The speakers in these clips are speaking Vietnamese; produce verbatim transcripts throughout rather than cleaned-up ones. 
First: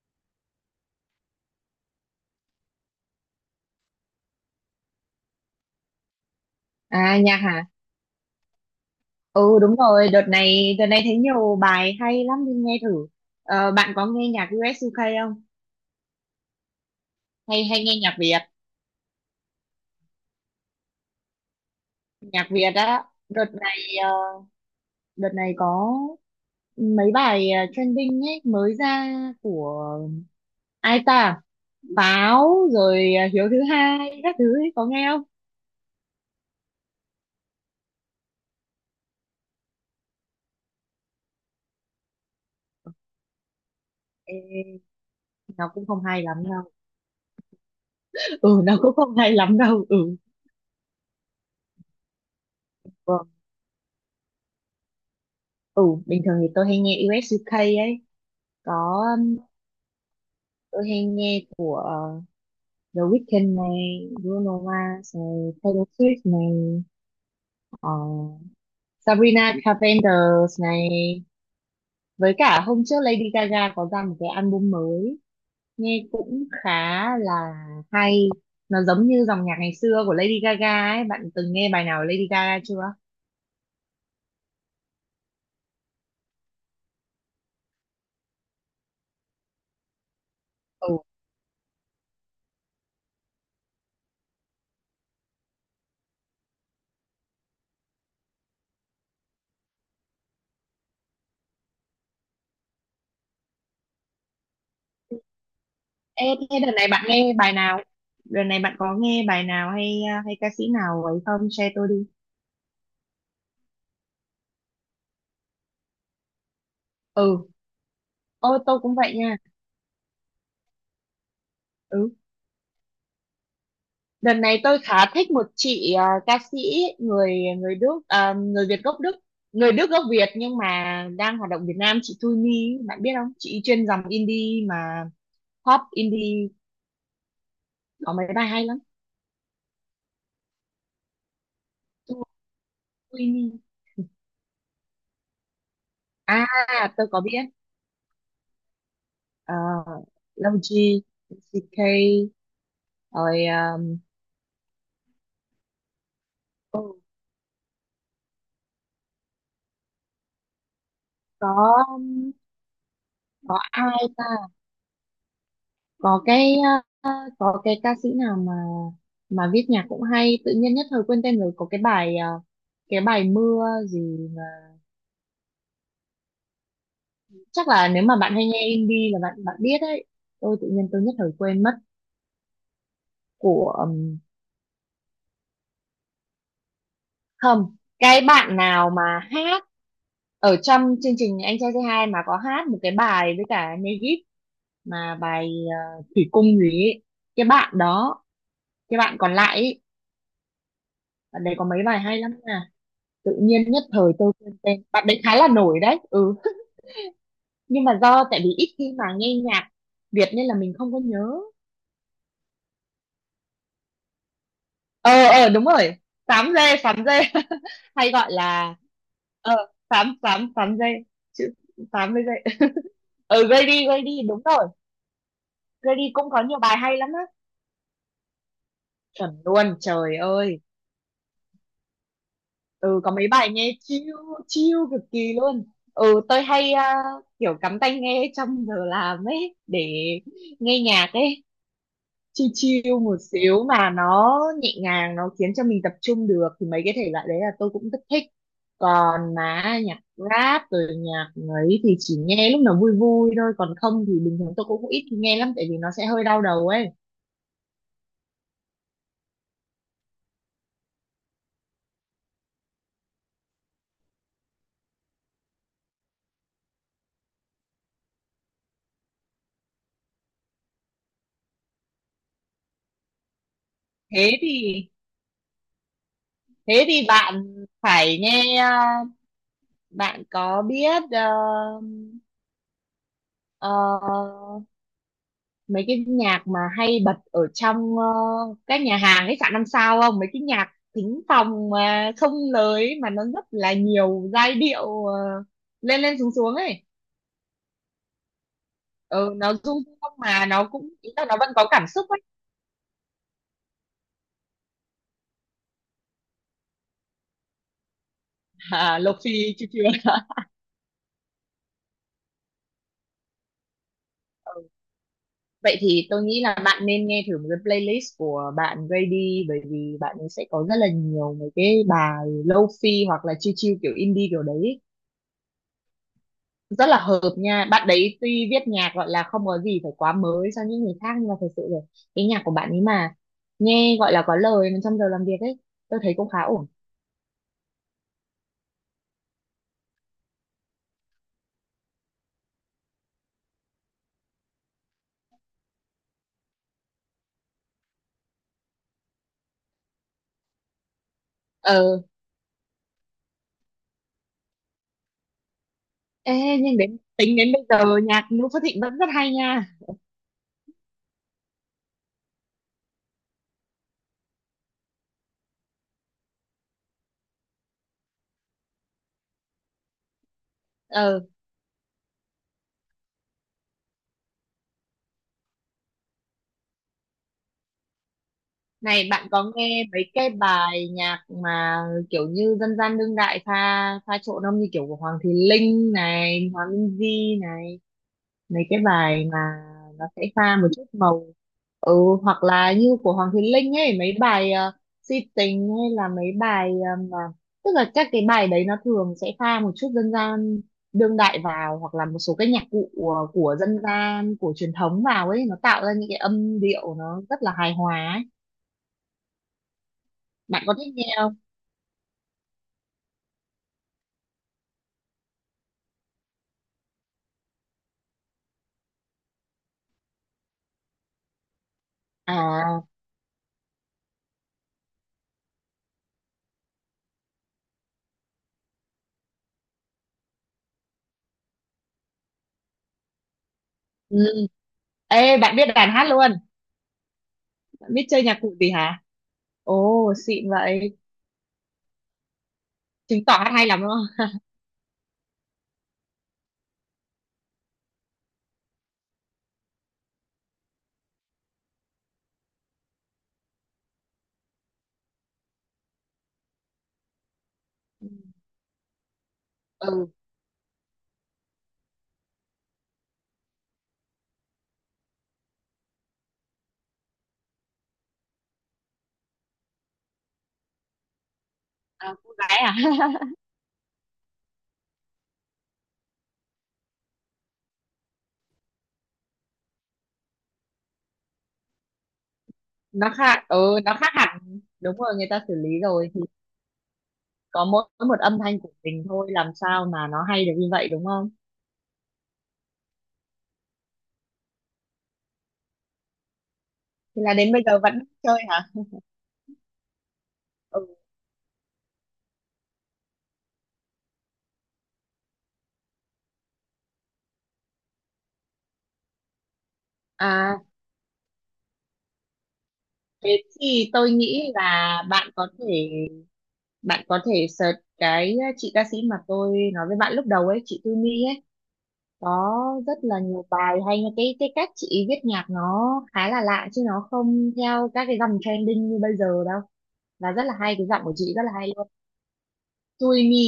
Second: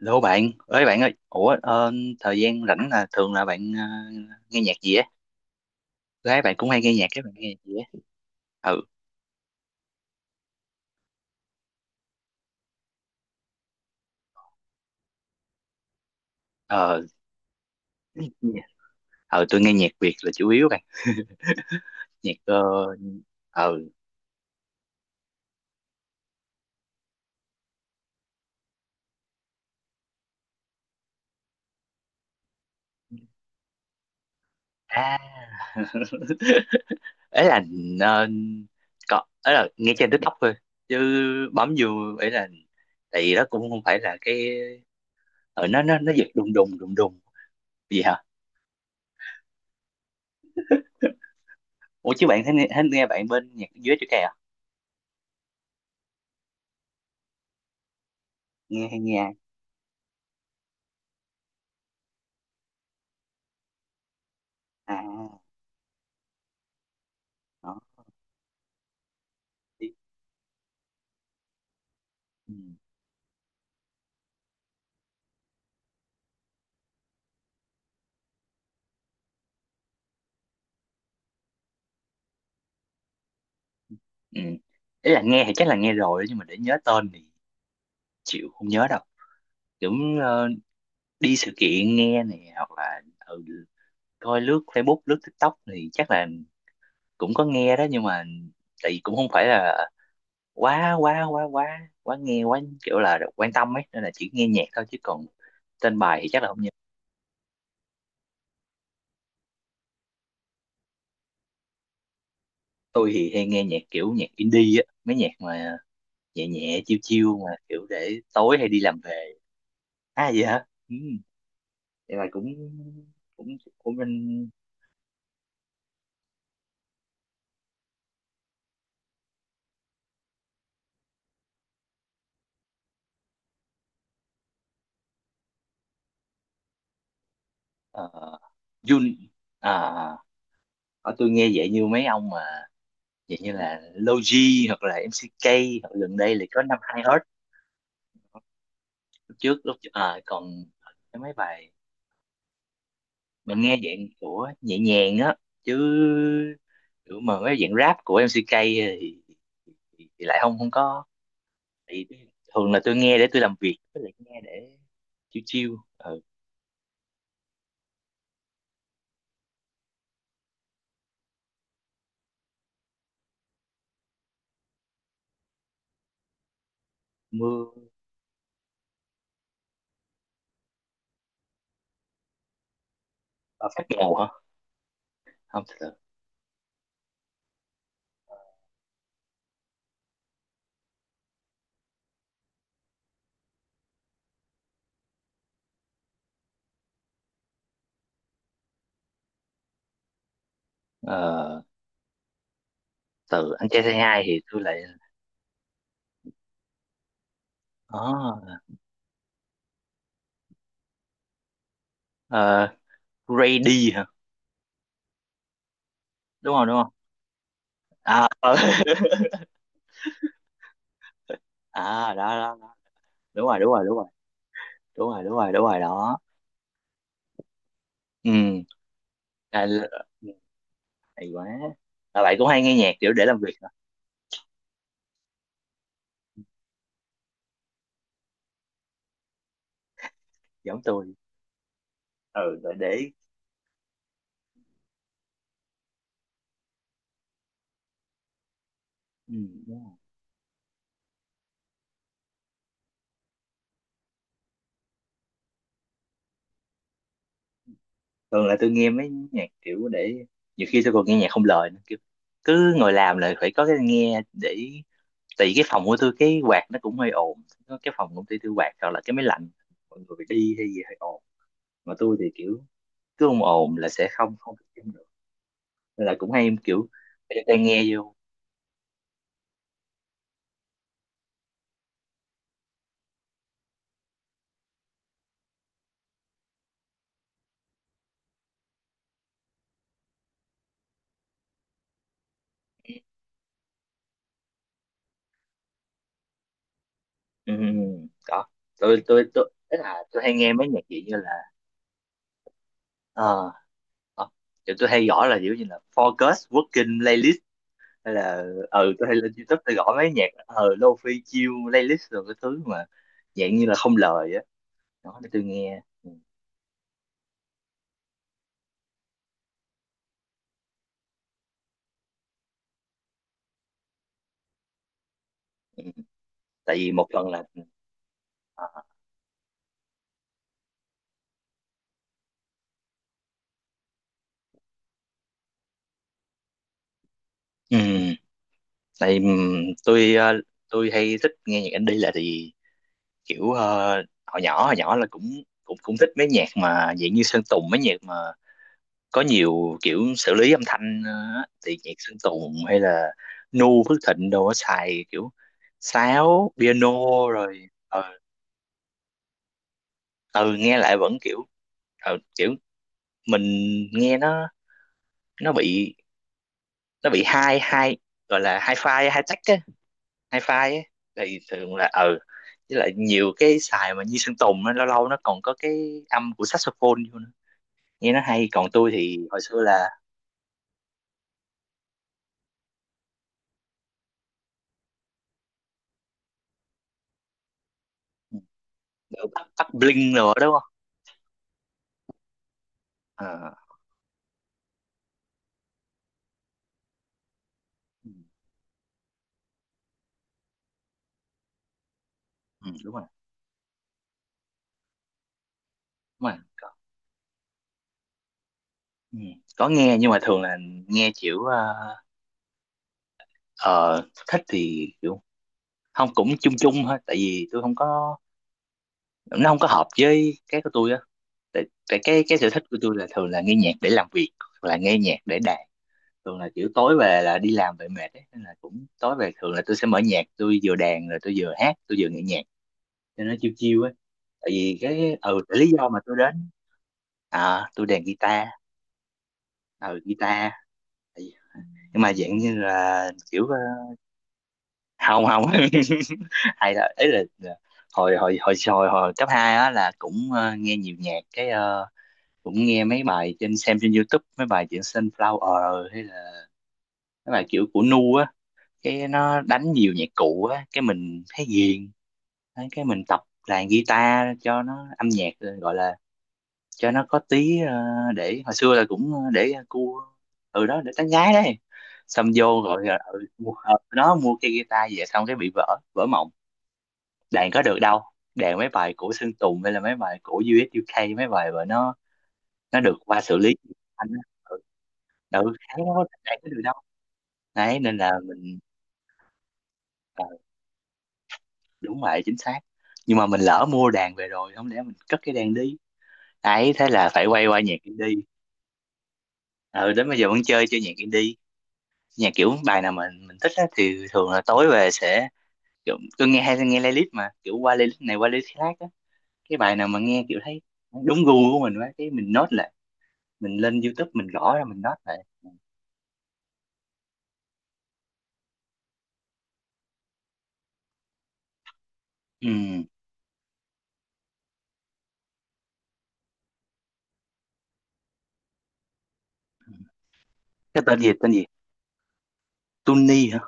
Hello bạn, ơi bạn ơi, ủa ờ, thời gian rảnh là thường là bạn ờ, nghe nhạc gì á? Gái bạn cũng hay nghe nhạc, À các bạn nhạc nghe nhạc hả? gì á? Ừ, Ừ đúng rồi, đợt này đợt này thấy nhiều bài hay lắm nên nghe thử. Ờ, bạn có nghe nhạc u ét iu kây không? ờ, Hay hay nghe nhạc Việt? ờ, tôi nghe nhạc Việt là chủ yếu bạn, nhạc Nhạc ờ, Việt á, đợt ờ, này ờ, đợt này có mấy bài ờ, trending ấy mới ra của ai ta? Pháo rồi ờ, Hiếu thứ hai các thứ ấy, có nghe à, không? ấy là ờ, có, ấy là nghe trên TikTok thôi, chứ bấm vô ấy là, tại vì đó cũng không phải là Ê, cái, ờ, nó nó cũng nó không nó hay giật lắm đùng đâu. đùng đùng đùng gì hả? Ừ nó cũng không hay lắm đâu. Ừ. Ủa chứ bạn thấy, nghe, thấy Ừ, nghe bạn bên nhạc dưới chữ kè à? ừ bình thường thì tôi hay nghe u ét u ca ấy. Nghe hay Có nghe ai? tôi hay nghe của ờ, The Weeknd này, Bruno Mars À? này, Taylor Swift này, Đó. ờ, Sabrina Carpenter này, với Ừ. cả hôm trước Lady Gaga có ra một cái album mới nghe cũng khá là hay. Nó giống như dòng nhạc ngày xưa của Lady Gaga ấy, bạn từng nghe bài nào của Lady Gaga chưa? Ừ. Ý là nghe thì chắc là nghe rồi đó, nhưng mà để nhớ tên thì chịu không nhớ đâu kiểu ờ, Ừ. đi sự kiện nghe này hoặc là ừ, coi lướt Facebook lướt TikTok thì chắc là cũng có nghe đó nhưng mà tại vì cũng không phải là quá quá quá quá quá nghe quá kiểu là quan tâm ấy nên là chỉ nghe nhạc thôi chứ còn tên bài Ê, thì chắc là thế không nhớ. đợt này bạn nghe bài nào? Đợt này bạn có nghe bài nào hay hay ca sĩ nào ấy không? Share tôi đi. Tôi thì hay nghe nhạc kiểu nhạc indie á mấy nhạc mà nhẹ nhẹ chiêu chiêu Ừ, mà kiểu để tối ôi hay đi tôi cũng làm vậy về. nha. À vậy hả ừ. Ừ, Thế là cũng cũng của đợt mình này tôi khá thích một chị à, ca sĩ người người Đức à, người Việt gốc Đức, người Đức gốc Việt nhưng mà đang hoạt động Việt Nam. Chị Thu Nhi, bạn biết không? Chị chuyên dòng indie mà pop indie, ờ, có mấy bài hay lắm. Jun à ở tôi nghe vậy như mấy ông mà Thu vậy Nhi, như là Logi hoặc là em xê ca hoặc gần đây là có năm à hai tôi hết có biết. lúc Ờ, trước lúc à, còn Logi, cái mấy bài xê ca rồi mình nghe à, dạng của nhẹ nhàng á chứ có kiểu mà mấy dạng rap của em xê ca thì, thì, thì lại không không có thì thường là tôi nghe để tôi làm có việc với ai lại ta? nghe để chiêu chiêu ờ, Có cái ờ, ờ, có cái ca sĩ nào mà mà viết nhạc cũng hay, tự nhiên nhất thời quên tên rồi, có cái bài ờ, cái bài mưa gì mà. mưa Chắc là nếu mà bạn hay nghe indie là bạn bạn biết đấy, tôi tự nhiên tôi nhất thời quên mất à, của phát màu ừm, hả không thật không, cái bạn nào mà hát ở trong chương trình Anh Trai Say Hi mà có hát một cái bài với cả Negip, mà bài ờ, Thủy Cung gì ấy. Cái bạn đó, cái bạn còn lại ấy, bạn đấy ờ có mấy bài hay lắm nè, tự từ anh nhiên trai nhất say thời hi tôi thì quên tôi lại tên, bạn đấy khá là nổi đấy. Ừ, nhưng mà do tại vì có ít khi mà nghe nhạc Việt nên là mình không có nhớ. ờ, Grady hả Ờ, ờ đúng rồi, sám đúng không đúng dê không sám dê. Hay à gọi ờ. là ờ, sám sám sám dê, chữ À đó, sám với dê. đó đó. Đúng Ừ, rồi gây đúng rồi đi đúng gây rồi đi đúng rồi. đúng rồi đúng rồi đúng rồi Gây đi đó cũng có nhiều bài hay lắm á, ừ chuẩn à, luôn, l- trời ơi. hay quá. À, bạn cũng hay nghe nhạc Ừ, có kiểu để mấy làm bài việc hả nghe chill chill cực kỳ luôn. Ừ, tôi hay à, kiểu cắm tai nghe trong giờ làm ấy để giống nghe nhạc tôi ấy, chill ừ để, chill để một xíu mà nó nhẹ nhàng, nó khiến cho mình tập trung được thì mấy cái thể loại đấy là tôi cũng rất thích. ừ, Còn đúng mà rồi. nhạc rap rồi nhạc ấy thì chỉ nghe lúc nào vui vui thôi, còn không thì bình thường tôi cũng ít khi nghe lắm tại vì nó sẽ hơi đau đầu ấy. Thường là tôi nghe mấy nhạc kiểu để nhiều khi tôi còn nghe nhạc không lời nữa kiểu cứ ngồi làm là phải có cái nghe để tại vì cái phòng của tôi cái quạt nó cũng hơi ồn có cái phòng công ty tôi quạt hoặc là cái máy lạnh mọi người phải đi hay gì hơi ồn mà tôi thì kiểu cứ ồn ồn là sẽ không thế không thì tập trung được nên là cũng hay thế kiểu thì phải cho bạn tai nghe vô phải nghe à, bạn có biết ờ, ờ, mấy cái nhạc mà hay bật ở trong ờ, các nhà hàng khách sạn năm sao không, mấy cái nhạc thính phòng mà không lời ấy, mà nó rất là nhiều giai điệu ờ, lên lên xuống xuống ấy, ừ, ừ, ừ. đó tôi tôi ừ, tôi nó du tức dương là không tôi hay mà nghe mấy nó nhạc cũng gì ý như là là nó vẫn có cảm xúc ấy. ờ ờ, kiểu tôi hay gõ là kiểu như là focus working playlist hay là ừ À, tôi hay lộc lên phi YouTube chiêu tôi chiêu. gõ mấy nhạc ờ lofi chill playlist rồi cái thứ mà dạng như là không lời á đó để tôi Vậy nghe thì ừ, tôi nghĩ là bạn nên nghe thử một cái playlist của bạn Grady, bởi vì bạn ấy sẽ có rất là nhiều mấy cái bài fi hoặc là chill chill kiểu indie kiểu đấy, ừ. Tại rất vì là một phần hợp là nha. Bạn đấy tuy viết ờ, nhạc gọi là không có gì phải quá mới cho những người khác, nhưng mà thật sự rồi, cái nhạc của bạn ấy mà nghe gọi là có lời mà trong giờ làm việc ấy, tôi thấy cũng khá ổn. ừ, tại ừm, tôi ờ, tôi hay thích nghe nhạc indie là tại vì kiểu ờ, hồi nhỏ hồi nhỏ là cũng cũng cũng thích mấy nhạc mà dạng như Sơn Tùng mấy nhạc mà có nhiều kiểu xử lý âm thanh ờ, á. Thì nhạc Ờ. Sơn Tùng hay là Nu Phước Thịnh đồ á, xài kiểu Ê, sáo nhưng piano đến, tính đến bây rồi giờ ờ, nhạc Noo Phước Thịnh vẫn rất hay nha. ừ nghe lại vẫn kiểu ờ, kiểu mình nghe nó nó bị nó bị hai hai gọi là hai file hai tách á hai file Ờ, á thì thường là ừ với lại nhiều cái xài mà như Sơn Tùng á lâu lâu nó còn có cái âm của saxophone vô nữa nghe nó hay còn tôi này thì bạn hồi có xưa nghe là mấy cái bài nhạc mà kiểu như dân gian đương đại pha pha trộn không, như kiểu của Hoàng Thùy Linh này, Hòa Minzy này, mấy cái bài ừ, mà bắt bắt nó bling sẽ rồi đó đúng pha một không. chút màu. Ừ, hoặc là như của Hoàng Thùy Ờ, Linh ấy, mấy bài ờ, si tình, hay là mấy bài ờ, mà tức là các ừ, cái bài đấy nó thường sẽ pha một chút dân gian đương đại vào, hoặc là một số cái nhạc ừ, cụ đúng rồi của, của dân gian, của truyền thống vào ấy, nó tạo ra những cái đúng rồi âm có, điệu nó rất là hài hòa ấy. ừ, có nghe nhưng mà thường là Bạn có thích nghe nghe không? kiểu ờ, ờ, thích thì kiểu không cũng chung chung thôi tại vì tôi không có nó không có hợp với cái của tôi á tại, tại cái cái sở thích của À, tôi là thường là nghe nhạc để làm việc hoặc là nghe nhạc để đàn thường là kiểu tối về là đi làm về mệt ấy nên là cũng tối về thường là tôi sẽ mở nhạc tôi vừa đàn rồi tôi vừa hát tôi vừa nghe nhạc cho nó chiêu chiêu ấy ừ. tại vì cái Ê, ừ bạn tại biết lý do đàn mà hát tôi luôn, đến à, tôi bạn đàn biết chơi nhạc guitar cụ gì hả? ừ Ồ, guitar. xịn vậy, Tại vì- nhưng mà dạng như là chứng tỏ kiểu hát ờ, hay lắm đúng không? không không hay là ấy là là hồi hồi hồi hồi hồi cấp hai á là cũng ờ, nghe nhiều nhạc cái ờ, cũng nghe mấy bài trên xem trên YouTube mấy bài chuyện Sunflower hay là mấy bài kiểu của Nu á cái nó đánh nhiều nhạc Ừ. cụ á cái mình thấy ghiền. Đấy, cái mình tập đàn guitar cho nó âm nhạc gọi là cho nó có tí ờ, để hồi xưa là cũng ờ, để cua ừ đó để tán gái đấy À, xong cô gái vô à. rồi ờ, ừ, mua, ờ, nó mua cái guitar về xong cái bị vỡ vỡ mộng đàn có được đâu đàn mấy bài của Sơn Tùng hay là mấy bài của u ét u UK mấy bài mà nó nó được Nó qua xử khác, lý ừ nó anh khác á. ừ, hẳn, đúng rồi, người ta ừ xử lý khéo đó, rồi thì đàn có được đâu có đấy mỗi nên là một âm thanh mình của mình thôi, làm sao mà Ờ, nó hay được như vậy đúng không? đúng vậy chính xác nhưng mà mình lỡ mua đàn về rồi không lẽ mình cất cái đàn đi ấy thế là Thì phải là quay đến qua bây nhạc giờ vẫn indie chơi hả? ờ đến bây giờ vẫn chơi chơi Ừ. nhạc indie nhà kiểu bài nào mà mình thích á, thì thường là tối về sẽ kiểu tôi nghe hay nghe playlist mà kiểu qua playlist này qua playlist khác á cái bài nào mà nghe kiểu thấy À, đúng gu của mình quá cái mình note lại thế mình lên thì tôi YouTube mình nghĩ gõ ra mình note là lại bạn có thể bạn có thể search cái ờ, chị ca sĩ mà tôi nói với bạn lúc đầu ấy, chị Tư mi ấy, ừ. có rất là nhiều bài hay nha. cái cái cách chị viết nhạc nó khá là lạ chứ nó không theo các cái dòng trending như bây giờ đâu, và rất là hay, Cái cái tên giọng gì của chị tên rất gì là hay. Tui Tuni hả mi,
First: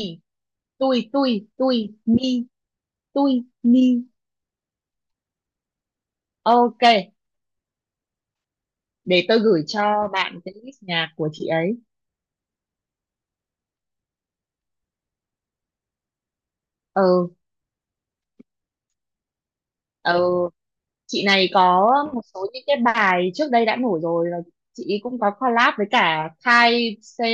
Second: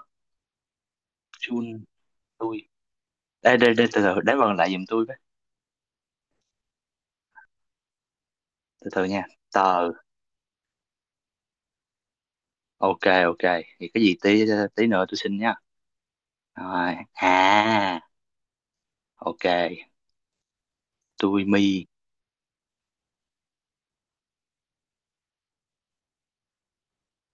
tui tui, tui Chun mi, tôi tui đây đây mi, đây từ từ đánh vần lại giùm tôi với ok từ từ nha để tôi gửi tờ cho bạn cái list nhạc của chị ấy. ok ok thì cái gì tí tí nữa tôi xin nha rồi Ờ, à ok ờ, chị tôi này mi. có một số những cái bài trước đây đã nổi rồi, và chị ấy cũng có collab với cả Thai Se-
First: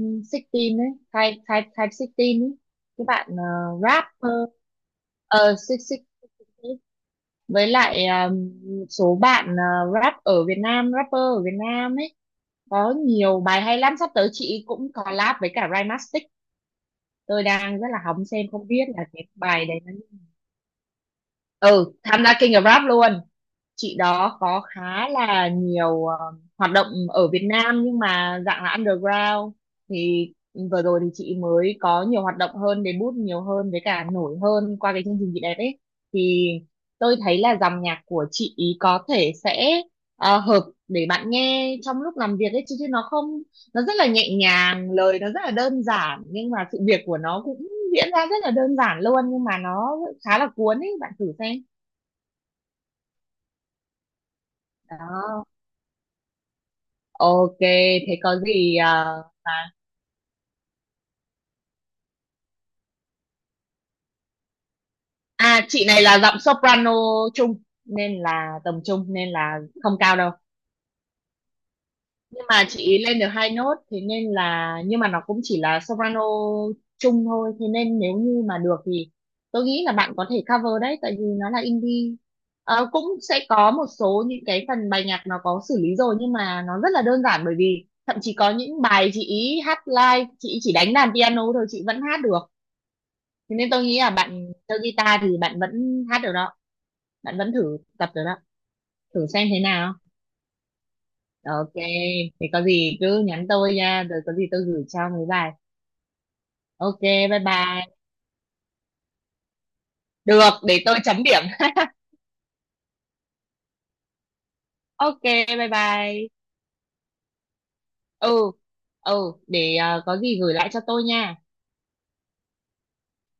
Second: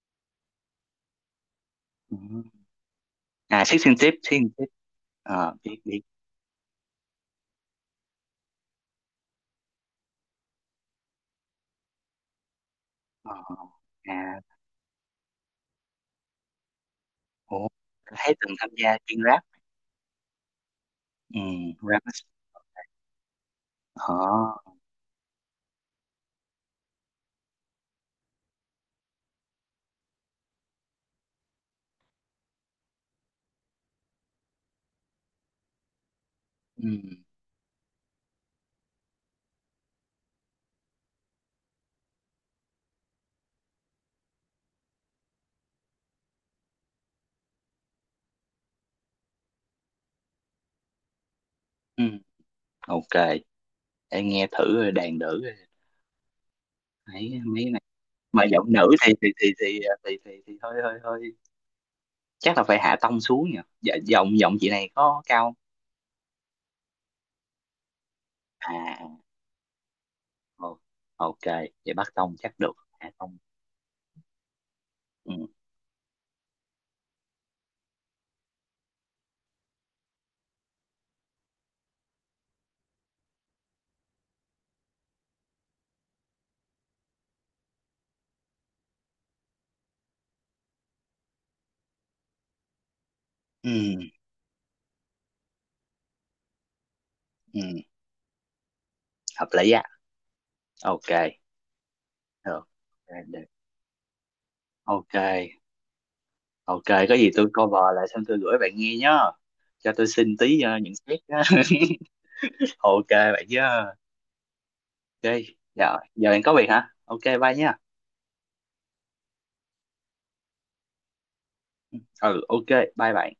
mười sáu ấy, Thai Thai Thai mười sáu Ừ. ấy, cái bạn ờ, À xích xin tiếp rapper, xích tiếp. Ờ, uh biết mười sáu, biết. với lại à, số bạn à, rap ở Việt Nam, rapper ở Việt Nam ấy, có Ờ, nhiều bài hay lắm, sắp tới à, chị cũng collab với cả Rhymastic. Tôi ủa, đang rất là hóng thấy xem từng không tham biết gia là chuyên cái rap, bài đấy nó, ừ, ừ rap, tham gia King of Rap luôn. Chị đó có ờ, khá là nhiều ờ, hoạt động ở Việt Nam nhưng mà dạng là underground, thì vừa rồi thì chị mới có nhiều hoạt động hơn, debut nhiều hơn với cả nổi hơn qua cái chương trình chị đẹp ấy, thì ừ, tôi thấy là dòng nhạc của chị ý có thể sẽ ờ, hợp để bạn nghe trong lúc làm việc ấy, chứ, chứ nó không, nó rất là nhẹ nhàng, lời nó rất là đơn giản nhưng mà sự việc của nó cũng diễn ra rất là đơn giản luôn, nhưng mà nó khá là cuốn ấy, bạn thử xem. ừ, ok, để nghe thử rồi đàn nữ Đó. rồi, thấy Ok, mấy cái này, thế có mà giọng gì nữ à, thì thì thì mà thì thì thì, thì hơi hơi hơi, chắc là phải hạ tông xuống nhỉ, dạ, giọng giọng chị này có cao không? à, chị này là giọng soprano trung, nên là tầm À, trung nên là không cao đâu. ồ, ok, vậy bắt tông Nhưng chắc mà được, chị ý hạ lên được tông, hai nốt, thế nên là nhưng mà nó ừ, cũng chỉ là soprano trung thôi, thế nên nếu như mà được thì tôi nghĩ là bạn có thể cover đấy tại vì nó là indie. Ờ, cũng sẽ có một số những cái phần bài nhạc nó có xử lý rồi nhưng mà nó rất là đơn giản, bởi vì thậm chí có những bài chị ý hát live, chị ý chỉ đánh đàn piano thôi, chị vẫn hát được. Thế nên ừ, tôi nghĩ là bạn chơi guitar thì bạn vẫn hát được đó, bạn vẫn ừ, thử tập được đó, thử xem hợp thế lý á, nào. ok, Ok, thì có được, gì ok, cứ được. nhắn tôi nha, rồi có gì tôi gửi cho Ok, mấy bài. ok, Ok, có gì bye tôi cover bye. lại xong tôi gửi bạn nghe nhá. Cho tôi xin Được, tí uh, để nhận tôi xét chấm á. điểm. Ok bạn nhá. Ok, Ok, bye dạ, bye. giờ bạn có việc hả? Ok, bye nhá. Ừ, ừ để ờ, có gì gửi lại cho tôi nha Ừ, ok, bye bạn.